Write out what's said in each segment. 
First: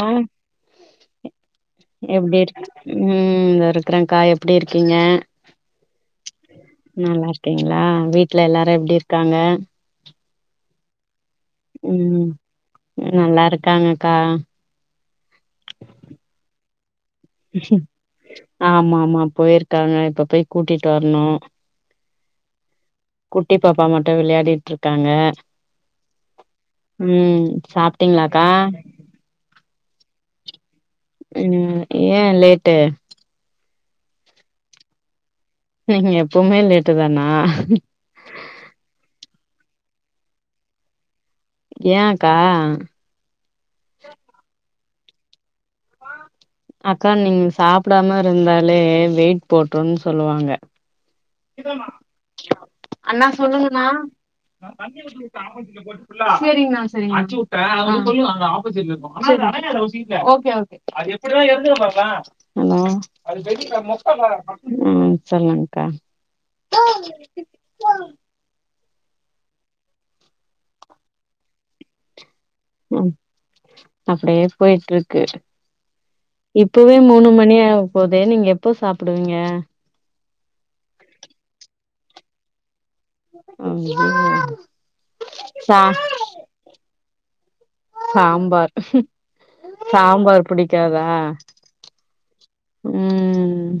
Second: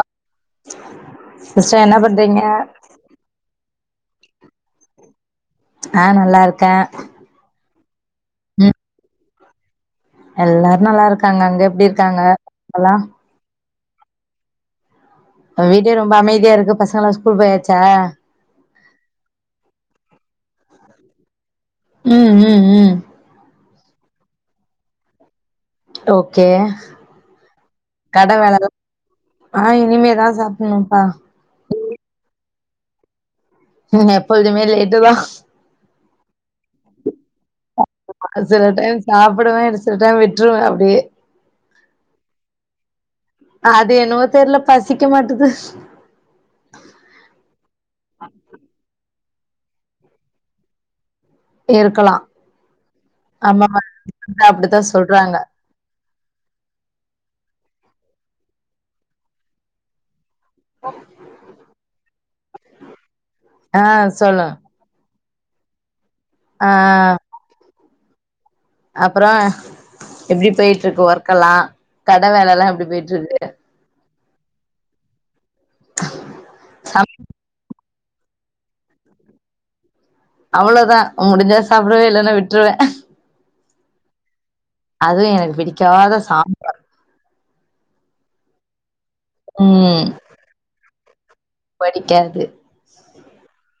ஆ sister என்ன எப்டி பண்றீங்க இருக்கு உம் இருக்கறேன் கா எப்டி இருக்கீங்க அங் நல்லா இருக்கேன் ஓகேங்களா வீட்டுல எல்லாரும் ம் எப்டி இருக்காங்க எல்லாரும் நல்லா இருக்காங்க அங்க எப்டி இருக்காங்க ம் எல்லாம் நல்லா இருக்காங்கக்கா வீடே ரொம்ப அமைதியா இருக்கு பசங்கல்லாம் ஸ்கூல் போயாச்சா ஆமா ஆமா போயிருக்காங்க இப்ப போய் கூட்டிட்டு வரணும் ம் ம் ம் குட்டி பாப்பா மட்டும் விளையாடிட்டு இருக்காங்க ஓகே ம் சாப்பிட்டீங்களாக்கா ஆஹ்‌ இனிமே தான் சாப்பிடணும்ப்பா ம் ஏன் லேட்டு உ நா எப்போதுமே லேட்டு தான் நீங்க எப்பவுமே லேட்டு தானா அது சில டைம் சாப்பிடுவேன் சில டைம் விட்டுருவேன் அப்டியே ஏன்க்கா அது என்னமோ தெர்ல பசிக்க மாட்டிது அக்கா நீங்க சாப்பிடாம இருந்தாலே வெயிட் போட்ருன்னனு சொல்லுவாங்க இருக்கலா அண்ணா ஆமாமா சொல்லுங்கண்ணா அப்டித்தா சொல்றாங்க செரியிங்கான செரிங்கானா ஆ ஓகே ஓகே அலோ ஆ சொல்லு ம் சொல்லுங்க்கா அங் அப்றோ எப்டி போய்ட்ருக்கு ஒர்க்கல்லா கட வேலல்லா எ ம் அப்டியே போய்ட்டுருக்கு இப்பவே சம மூணு மணி ஆவ போதே நீங்க எப்போ சாப்டுவீங்க அவ்ளோதா முடிஞ்சா சாப்டுவே இல்லன்னா விட்டுருவ ஐயோ அதுவு எனக்கு சா பிடிக்காத சா சாம்பார் ம் சாம்பார் பிடிக்காதா படிக்காது ம்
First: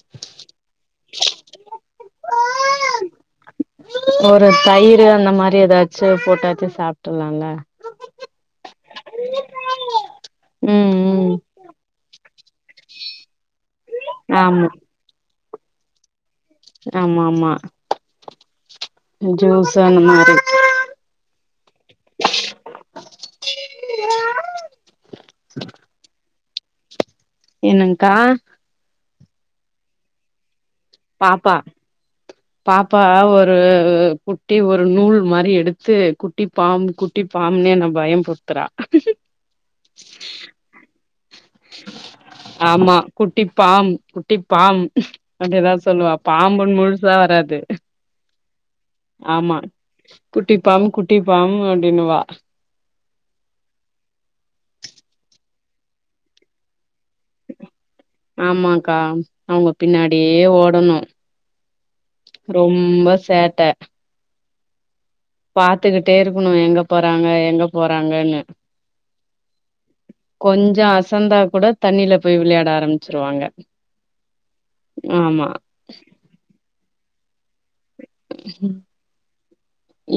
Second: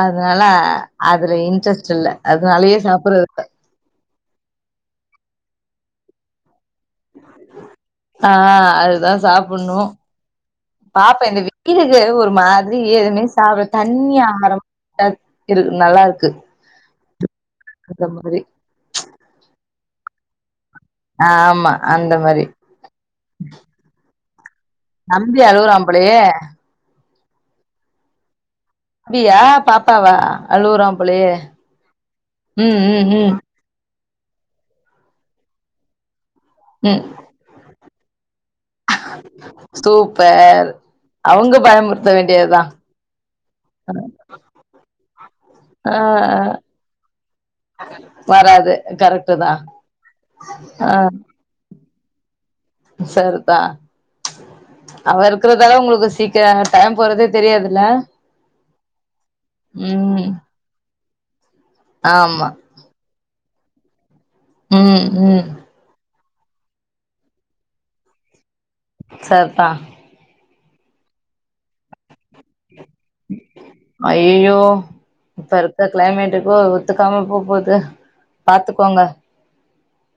அதுனால அதுல இன்ட்ரெஸ்ட் இல்ல அதுனாலயே சாப்டுறது இல்ல ஒரு தயிரு அந்த மாரி ஏதாச்சு போட்டாச்சு சாப் ஆ அதுதா சாப்புண்ணு ம் பாப்ப ம் இந்த வீ [unintelligible] ஒரு மாதிரி எதுமே சாப்ட தண்ணி ஆமா ஆகாரமா இரு நல்லா இருக்கு ஆமா ஆமா அந்த மாரி ஜூஸ் அந்த மாரி ஆமா அந்த மாரி நம்பி அழுவுறா போலயே என்னங்க்கா தம்பியா பாப்பாவா அழுவுறா போலயே பாப்பா ம் பாப்பா ம் ம் ஒரு ஒரு குட்டி ஒரு நூல் மாரி எடுத்து குட்டி பாம்பு குட் ம் குட்டிப்பாம்புன்னு என்ன பயமுத்துறா சூப்பர் அவங்க பயமுறுத்த வேண்டியதுதா ஆமா குட்டிப்பாம் ஆ குட்டிப்பாம் அப்டிதா ஆ, சொல்லுவா பாம்புன்னு முழுசா வராது வராது கரெக்ட் தா ஆமா குட்டிப்பாம் குட்டிப்பாம் அப்டின்னு வா செர்தா அவ இருக்கறதுதால உங்களுக்கு சீக்கிர டைம் போறதே தெரியாதுல்ல ஆமாங்கா அவுங்க ம் பின்னாடியே ஓடணு ஆமா ரொம்ப சேட்ட ம் ம் பாத்துக்கிட்டே இருக்கணு எங்க போறாங்க எங்க போறாங்கன்னு சேர்த்தா கொஞ்சோ அசந்தாக்கூட தண்ணில்ல போய் விளையாட ஆரம்மிச்சிருவாங்க ஆமா இந்த களைமட்டுக்கு ஓ ஒத்துக்காம போ போது பாத்துக்கோங்க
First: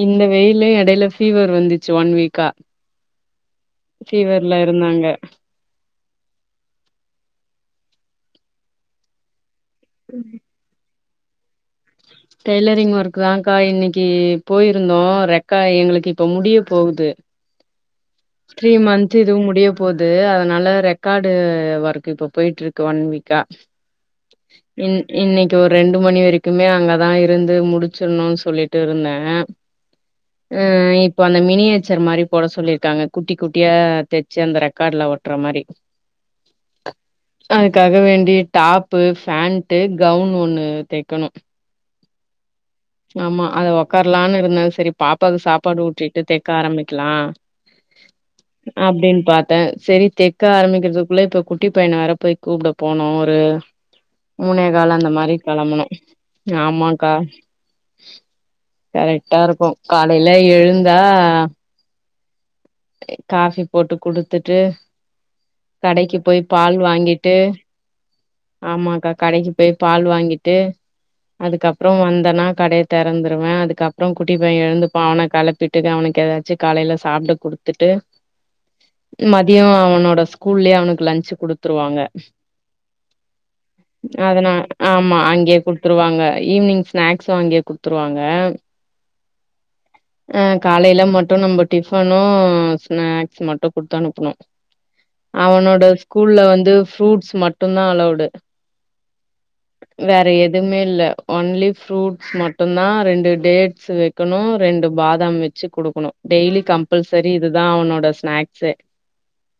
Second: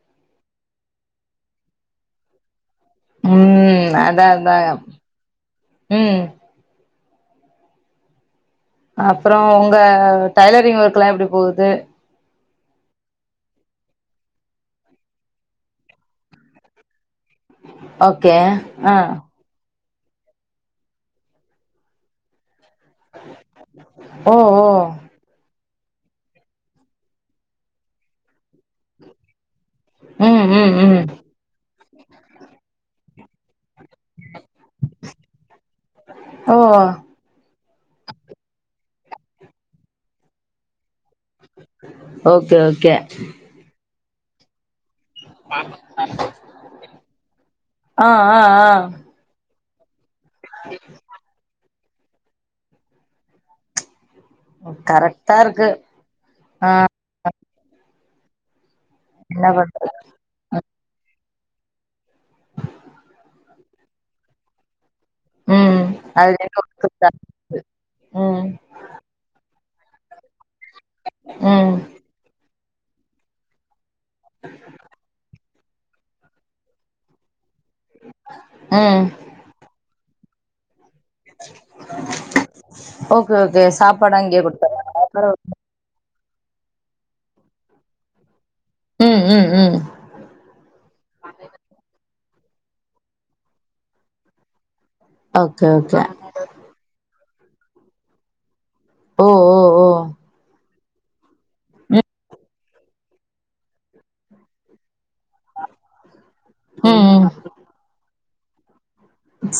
இந்த வெயில்லயு இடைல ஃபீவர் வந்துச்சு ஒன் வீக்கா ம் அதா அதா ஃபீவர்ல இருந்தாங்க ம் அப்றோ உங்க டைலரிங் ஒர்க்ல்லா எப்டி போது டெய்லரிங் ஒர்க்தாக்கா இன்னிக்கி போயிருந்தோ ரெக்கா எங்களுக்கு இப்ப முடிய போவுது ஓகே த்ரீ ஆ மந்து இதுவு முடிய போது அதுனால ரெக்காடு ஓர்க்கு இப்ப போய்ட்டுருக்கு ஒன் வீக்கா ஓ ஓ இன் இன்னிக்கி ஒரு ரெண்டு மணி வரைக்குமே அங்கதா இருந்து முடிச்சிருன்னு சொல்லிட்டு இருந்த ம் ஆ ம் ம் இப்போ அந்த மினியேச்சர் மாரி போட சொல்லிருக்காங்க குட்டி குட்டியா தச்சு அந்த ரெக்காட்ல ஓட்ற மாரி ஓ அதுக்காக வேண்டி டாப்பு பேண்ட்டு கவுன் ஒண்ணு தைக் கணு ஓகே ஓகே ஆமா அத ஓக் உக்கார்லான்னு இருந்த செரி பாப்பாவுக்கு சாப்பாடு ஊட்டிட்டு தெக்க ஆரம்பிக்கலா ஆ ஆ ஆ அப்டின் பார்த்த செரி தெக்க ஆரம்பிக்கிறதுக்குள்ள இப்போ குட்டி பையண வேற போய் கூப்புட போன்னு ஒரு மூனே கால் அந்த மாதிரி கரெக்டா இருக்கு களம்பனு ஆ ஆமா கா கரக்டா என்ன இருக்கு பண்றது காலையில எழுந்தா காஃபி போட்டு குடுத்துட்டு ம் கடக்கி அது போய் ரெண்டு பால் ஒர்க்குதா வாங்கிட்டு ம் ஆமாக்கா கடக்கு போய் பால் வாங்கிட்டு ம் அதுக்கப்பறோ வந்தனா கடை திறந்துடுவ அதுக்கப்பற குட்டி பைய்ய எழுந்துப்பா அவன களப்பிட்டு அவனுக்கு ஏதாச்சி காலையில சாப்ட குடு த்துட்டு ம் மத்தியோ அவனோட ஸ்கூல்லயே அவனுக்கு லஞ்சு குடுத்துருவாங்க ஓகே ஓகே சாப்பாடு அங்கேயே அதனா ஆமா குடுத்தர்றாங்களா அங்கே குடுத்துருவாங்க ஈவ்னிங் ஸ்நாக்ஸ்சு அங்கே குடுத்துருவாங்க ம் ம் ம் அ காலைல மட்டு நம்ப டிஃபனு ஸ்நாக்ஸ் மட்டு குட்த்தனுப்புனோ ஓகே அவனோட ஓகே ஸ்கூல்ல வந்து ஃப்ரூட்ஸ் மட்டுந்தா அலோவ்டு ஓ ஓ ஓ வேற எதுமே இல்ல ஒன்லி ம் ஃப்ரூட்ஸ் மட்டுந்தா ரெண்டு டேட்ஸ் வெக் க்கணு ரெண்டு பாதாம் வெச்சு குடுக்கணு டெய்லி ம் ம் கம்பல்செரி இதுதா அவனோட ஸ்நாக்ஸே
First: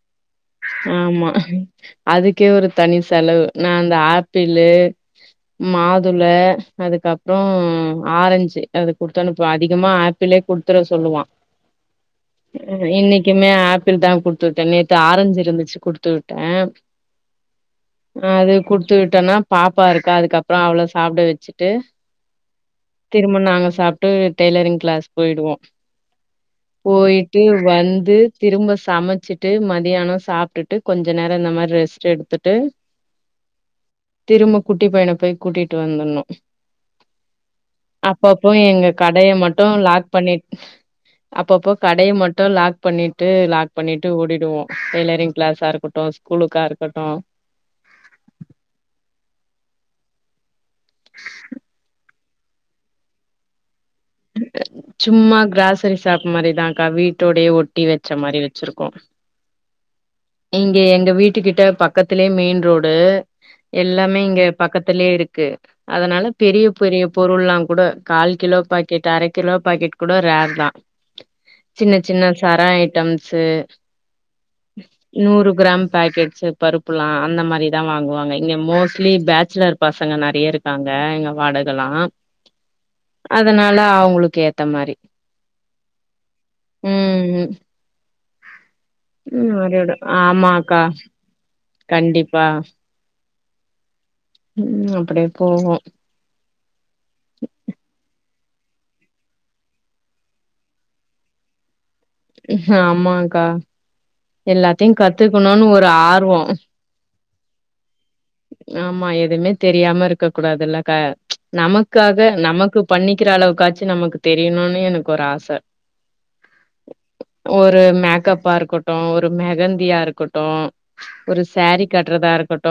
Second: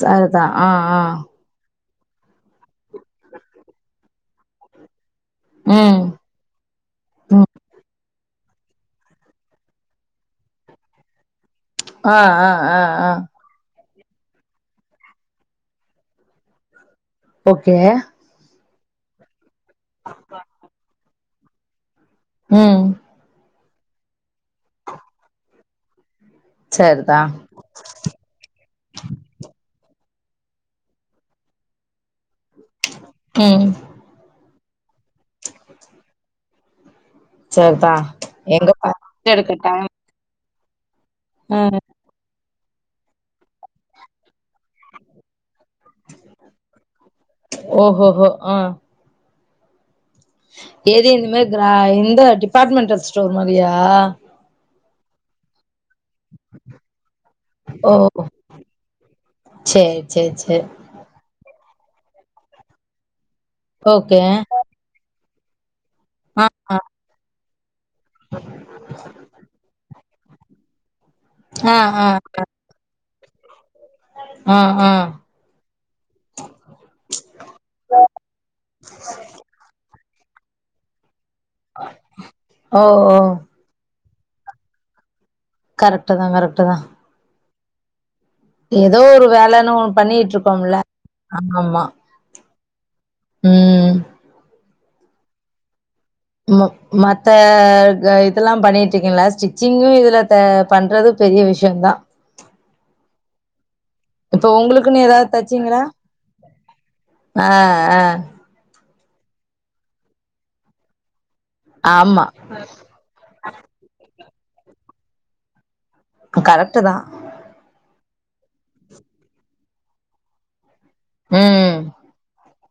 சரிதா ஆ ஆ ஆமா அதுக்கே ஒரு தனி செலவு நா இந்த ஆப்பிளு ம் மாதுள் ள அதுகப்றோ ம் ஆரஞ்சு அது குடுத்தனுப்புவே அதிகமா ஆப் பிளே குடுத்துட சொல்லுவா ஆ ஆ ஆ ஆ மே ஆப்பிள் தா குடுத்து விட்டே நேத்து ஆரஞ்சு இருந்துச்சு குடுத்து விட்டே ஓகே அதே குடுத்து விட்டோனா பாப்பா இருக்கா அதுக்கப்ற அவள சாப்ட வெச்சுட்டு ம் திரும்ப நாங்க சாப்ட்டு டெய்லரிங் கிளாஸ் போயிடுவோ சரிதா போயிட்டு வந்து திரும்ப சமச்சிட்டு மதியான சாப்ட்டுட்டு கொஞ்ச நேர இந்த மாரி ரெஸ்ட் எடுத்துட் டு ம் திரும்ப குட்டி பையன போய் கூட்டிட்டு வந்துர்ணு சரிதா அப்பப்போ எங்க கடைய மட்டு எடுக்கட்டா லாக் பண்ணிட் அப்பப்போ ம் கட் டைய மட்டு லாக் பண்ணிட்டு லாக் பண்ணிட்டு ஓடிடுவோ டெய்லரிங் கிளாஸா இருக்கட்டு ஸ்கூலுக்கா இருக்கட்டு ஓ ஹோ ஹோ ஆ எது இந்த மாரி கிரா இந்த டிபார்ட்மென்டல் ஸ்டோர் மாரியா சும்மா கிராசரி ஷாப் மாரிதாக்கா வீட்டோடே ஒட்டி ஓ வெச்ச மாரி வெச்சிருக்கோ சேரி சேரி சே இங்க எங்க வீட்டுக்கிட்ட பக்கத்துலே மெயின் ரோடு எல்லாமே ஓகே இங்க பக்கத்திலே இருக்கு அதனால ஆ பெரிய பெரிய பொருள்லா கூட கால் கிலோ பாக்கெட் அரை கிலோ பாக்கெட் கூட ரேர் தா ஆ ஆ சின்ன சின்ன ஆ சர ஐட்டம்ஸு ஆ ஆ நூறு கிராம் பேக்கெட்ஸு பருப்புலா அந்த மாரிதா வாங்குவாங்க இங்க மோஸ்ட்லி பேச்சுலர் பசங்க நெறைய இருக்காங்க இங்க வாடகை இதெல்லா ஓ ஓ அதனால அவ்ங்களுக்கு ஏத்த மாரி கரெக்ட்டு தா கரெக்ட்டு தா ம் ம் எதோ ஒரு ம் வேலன்னு அதோட ஒன்னு பண்ணிக்கிட்ருக்கோம்ல ஆமாக்கா கண்டிப்பா ம் ம் அப்டியே போவோ ம மத்த அ இதெல்லா பண்ணிட்ருங்கீங்ளா ஸ்டிச்சிங்கு இதுல த பண்றது பெரிய விஷ்யம் தா ஆமாங்க்கா இப்ப ஒங்களுக்குன் எதாவ்து தச்சீங்களா ஒரு ஆர்வம் ஆ ஆ ஆமா எதுமே தெரியாம இருக்க கூடாதுல்லக்கா ஆமா நமக்காக நமக்கு பண்ணிக்கிற அளவுக்காச்சு நமக்கு தெரியணுன்னு எனக்கு ஒரு ஆச கரெக்ட்டு தா ஒரு மேக்கப்பா இருக்கொட்டு ஒரு மெகந்தியா இருக்கொ டு ஒரு ம் சாரீ கட்றதா இருக்கொட்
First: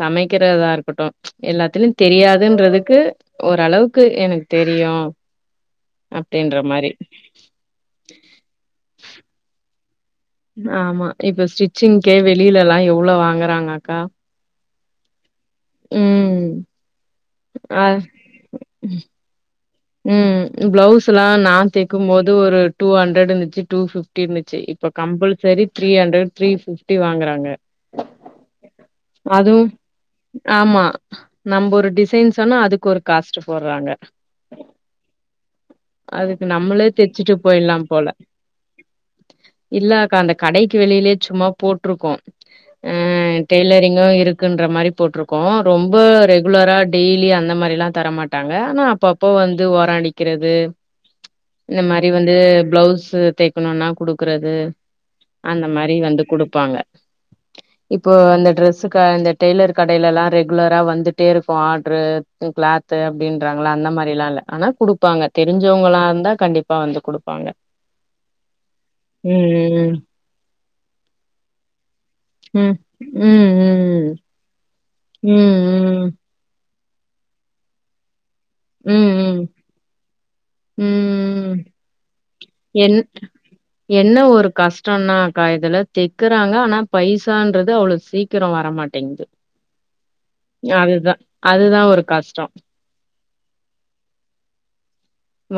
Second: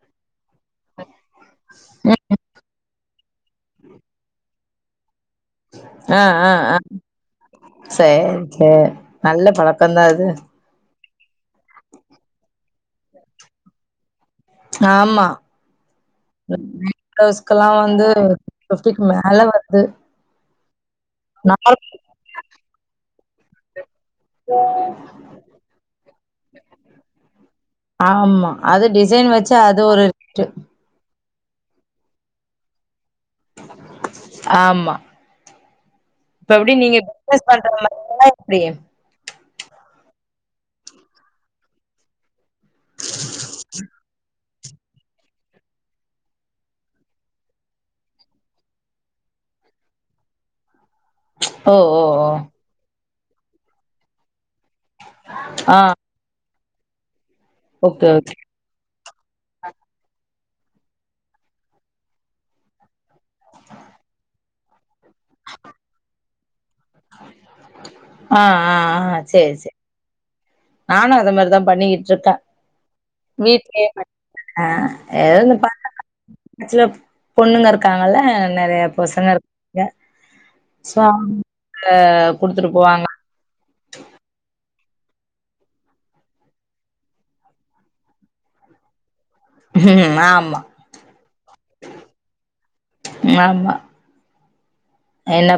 சமக்கிறதா இருக்கொட்டு எல்லாத்லியு தெரியாதுன்றதுக்கு ஓர் அளவ்க்கு எனக் தெரியு அ அ அ சேர் சே நல்ல பழக்கொந்தா அது ஆமா இப்ப ஸ்டிச்சிங்க்கே வெளிலலா எவ்ளோ வாங்குறாங் அக்கா ஆமா ம் கௌஸ்கல்லா அ வந்து ஃபிஃப்டிக் மே நல்ல வர்து ம் ப்ளவுஸ்லா நா தெக்கும்மோது ஒரு டூ ஹண்ட்ரட் இந்துச்சு டூ ஃபிஃப் டீர்ந்துச்ச இப்ப compulsory three hundred three fifty வாங்குறாங்க ஆமா அது டிசைன் வச்சு அதுவு அது ஒரு ரேட்டு ஆமா நம்பு ஒரு டிசைன் சொன்னா அதுக்கு ஒரு காஸ்ட்டு போற்றாங்க ஆமா அதுக்கு இப்ப எப்டி நம்மளே நீங்க தெச்சுட்டு பிசினஸ் பண்ற போயிட்லாம் போல மாரியா எப்டி இல்ல அக்கா அந்த கடைக்கு வெளிலே சும்மா போட்ருக்கு அ டெய்லரிங்கு இருக் குன்ற மாரி போட்ருக்கு ரொம்ப ரெகுலரா டெய்லி அந்த மாரிலா தர மாட்டாங்க ஆனா அப்பப் போ வந்து ஓர அடிக்கிறது ஓ இந்த ஓ மாரி ஓ வந்து ப்ளவ்ஸு தெக்கணுன்னா குடுக்குறது அந்த ஆ மாரி வந்து குடுப்பாங்க ஓகே இப்போ ஓகே அந்த ட்ரெஸ் சுக்கா இந்த டெய்லர் கடைலலா ரெகுலரா வந்துட்டே இருக்கு ஆட்ரு க்ளாத்து அப்டின்றாங்ள அந்த மார் லேலா இல்ல ஆனா குடுப்பாங்க தெரிஞ்சவுங்களா இர்ந்தா கண்டிப் அ அ அ சேரி சே ம் நானு அத மாரிதா பண்ணிக்கிட்ருக்க ம் ம் வீட்லே ம் அ ம் எதோ இந்த ம் பந்தகா [inaudible] பொண்ணுங்க இருக்காங்கல்ல நெறைய பொசங்க ம் ம் இருக்காங்க சோ அவுங்க ம் குடுத்துட்டு என் போவாங்க என்ன ஒரு கஸ்ட்டன்னாக்கா இதுல தெக்குறாங்க ஆனா பைசான்றது அவ்ளோ சீக் கிரோ வரமாட்டேங்து ஆமா அதுதா அதுதா ஒரு கஸ்ட்டோ யாமா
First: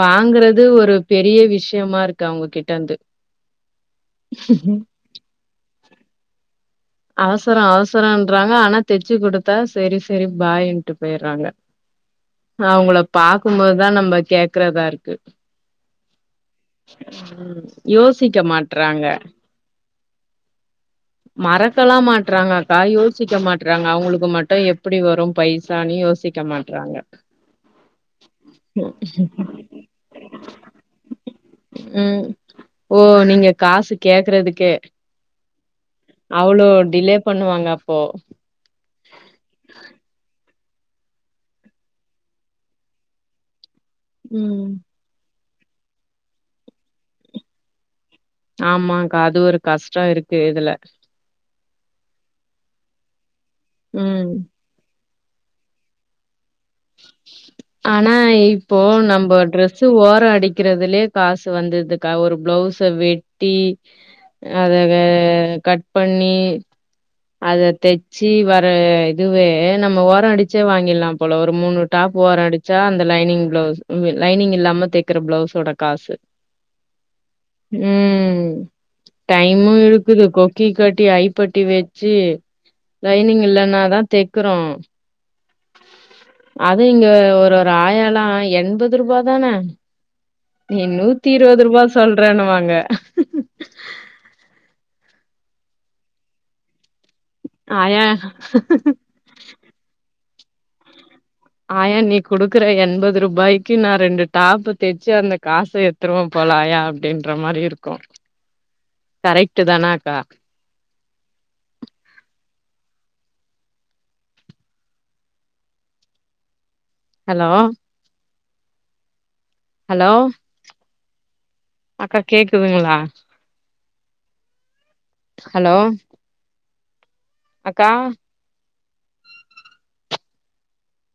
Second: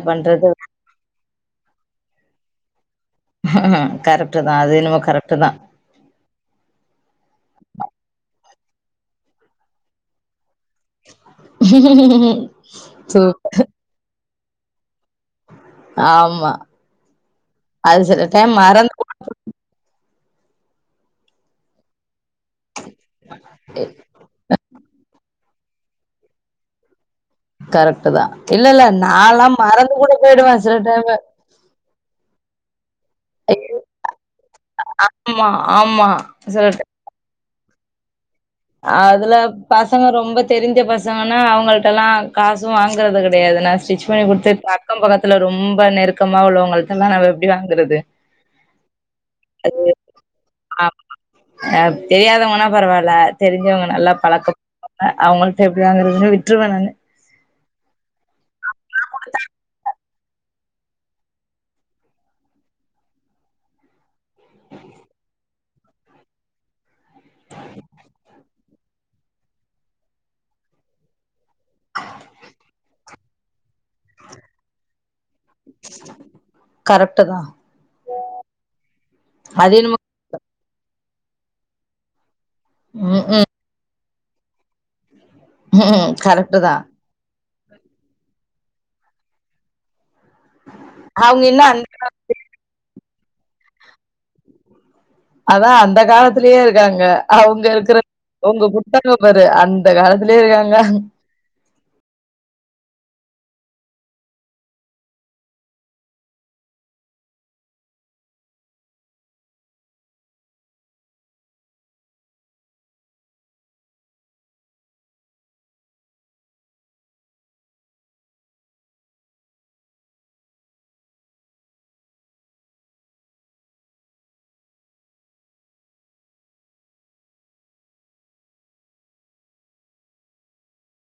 வாங்குறது ஒரு பெரிய விஷ்யமா இருக்கு அவுங்ககிட்டர்ந்து கரெக்ட்டு தா அது என்னமோ கரெக்ட்டு தா அவசரோ அவசரன்றாங்க ஆனா தெச்சு குடுத்தா செரி செரி பாயின் ட்டு பேயற்றாங்க அவுங்ள சூப்பர் பாக்கும்போதுதா நம்ப கேக்குறதா இருக்கு ஆமா ம் அது சில யோசிக்க டைம் மறந்து மாட்றாங்க கூட மறக்கல்லா மாற்றாங்க கா யோசிக்க மாற்றாங்க அவுங்ளுக்கு மட்டு எப்புடி வரு பைசானு யோசிக்க மாற்றாங்க கரக்ட்டு தா இல்லல்ல நால்லா மறந்து கூட போய்டுவ சில டைமு ம் ஓ நீங்க ஐயோ காசு கேக்றதுக்கே ஆமா ஆமா அவுளோ சில டிலே பண்ணுவாங்க அப்போ அதுல பசங்க ரொம்ப தெரிஞ்ச பசங்கன்னா அவுங்கள்ட்டலா காசு வாங்குறது கடையாது நா ஸ்டிச் பண்ணி ம் குடுத்துட் அக்கம் பக்கத்துல ரொம்ப நெருக்கமா உள்ளவங்கல்ட்டலா நம்ப எப்டி வாங்குறது ஆமாக்கா ஒரு அது கஷ்டோ இருக்கு இதுல ஆமா தெரியாதவ்ங்கனா பரவால்ல தெரிஞ்சவங்க நல்லா ம் பழக்கம் அவுங்கள்ட எப்டி வாங்கறதுன்னு விட்ருவ நானு ஆனா இப்போ நம்ம ட்ரெஸு ஓரோ அடிக்கறதுலயே காசு வந்துருதுக்கா ஒரு ப்ளவுஸு வெட் டி அத வே கட் பண்ணி அத தெச்சு வ ஆ இதுவே நம்ம ஓரோ அடிச்சே வாங்கிற்லா போல ஒரு மூணு டாப் ஓரோ அடிச்சா அந்த லைனிங் ப்ளவுஸ் லைனிங் இல்லாம தேக்கிற ப்ளவுஸ் வோட காசு கரெக்ட்டு தா ம் டைமு அது என்னமோ எடுக் க்குது கொக்கி கட்டி ஐ பட்டி வெச்சு ம் லைனிங் ம் இல்லன்னாதா தெக்கிறோ கரெக்ட்டுதா இங்க ஒரு ஒரு ஆயாலா எண்பது ரூபாதான நீ நூத்தி அவங்க இன்னு இருவது ரூபா அந்த சொல்றேன்னுவாங்க அதா அந்த காலத்திலயே இருக்காங்க அவுங்க இருக்கிற ஆயா உங்க குத்தக ஒரு அந்த காலத்திலயே இருக்காங்க ஆயா நீ குடுக்குற எண்பது ரூபாய்க்கு நான் ரெண்டு டாப்ப தெச்சு அந்த காச திருவ போலா ஆயா அப்டின்ற மாரி இருக்கு கரெக்ட்டுதானாக்கா ஹலோ ஹலோ அக்கா கேக்குதுங்களா ஹலோ அக்கா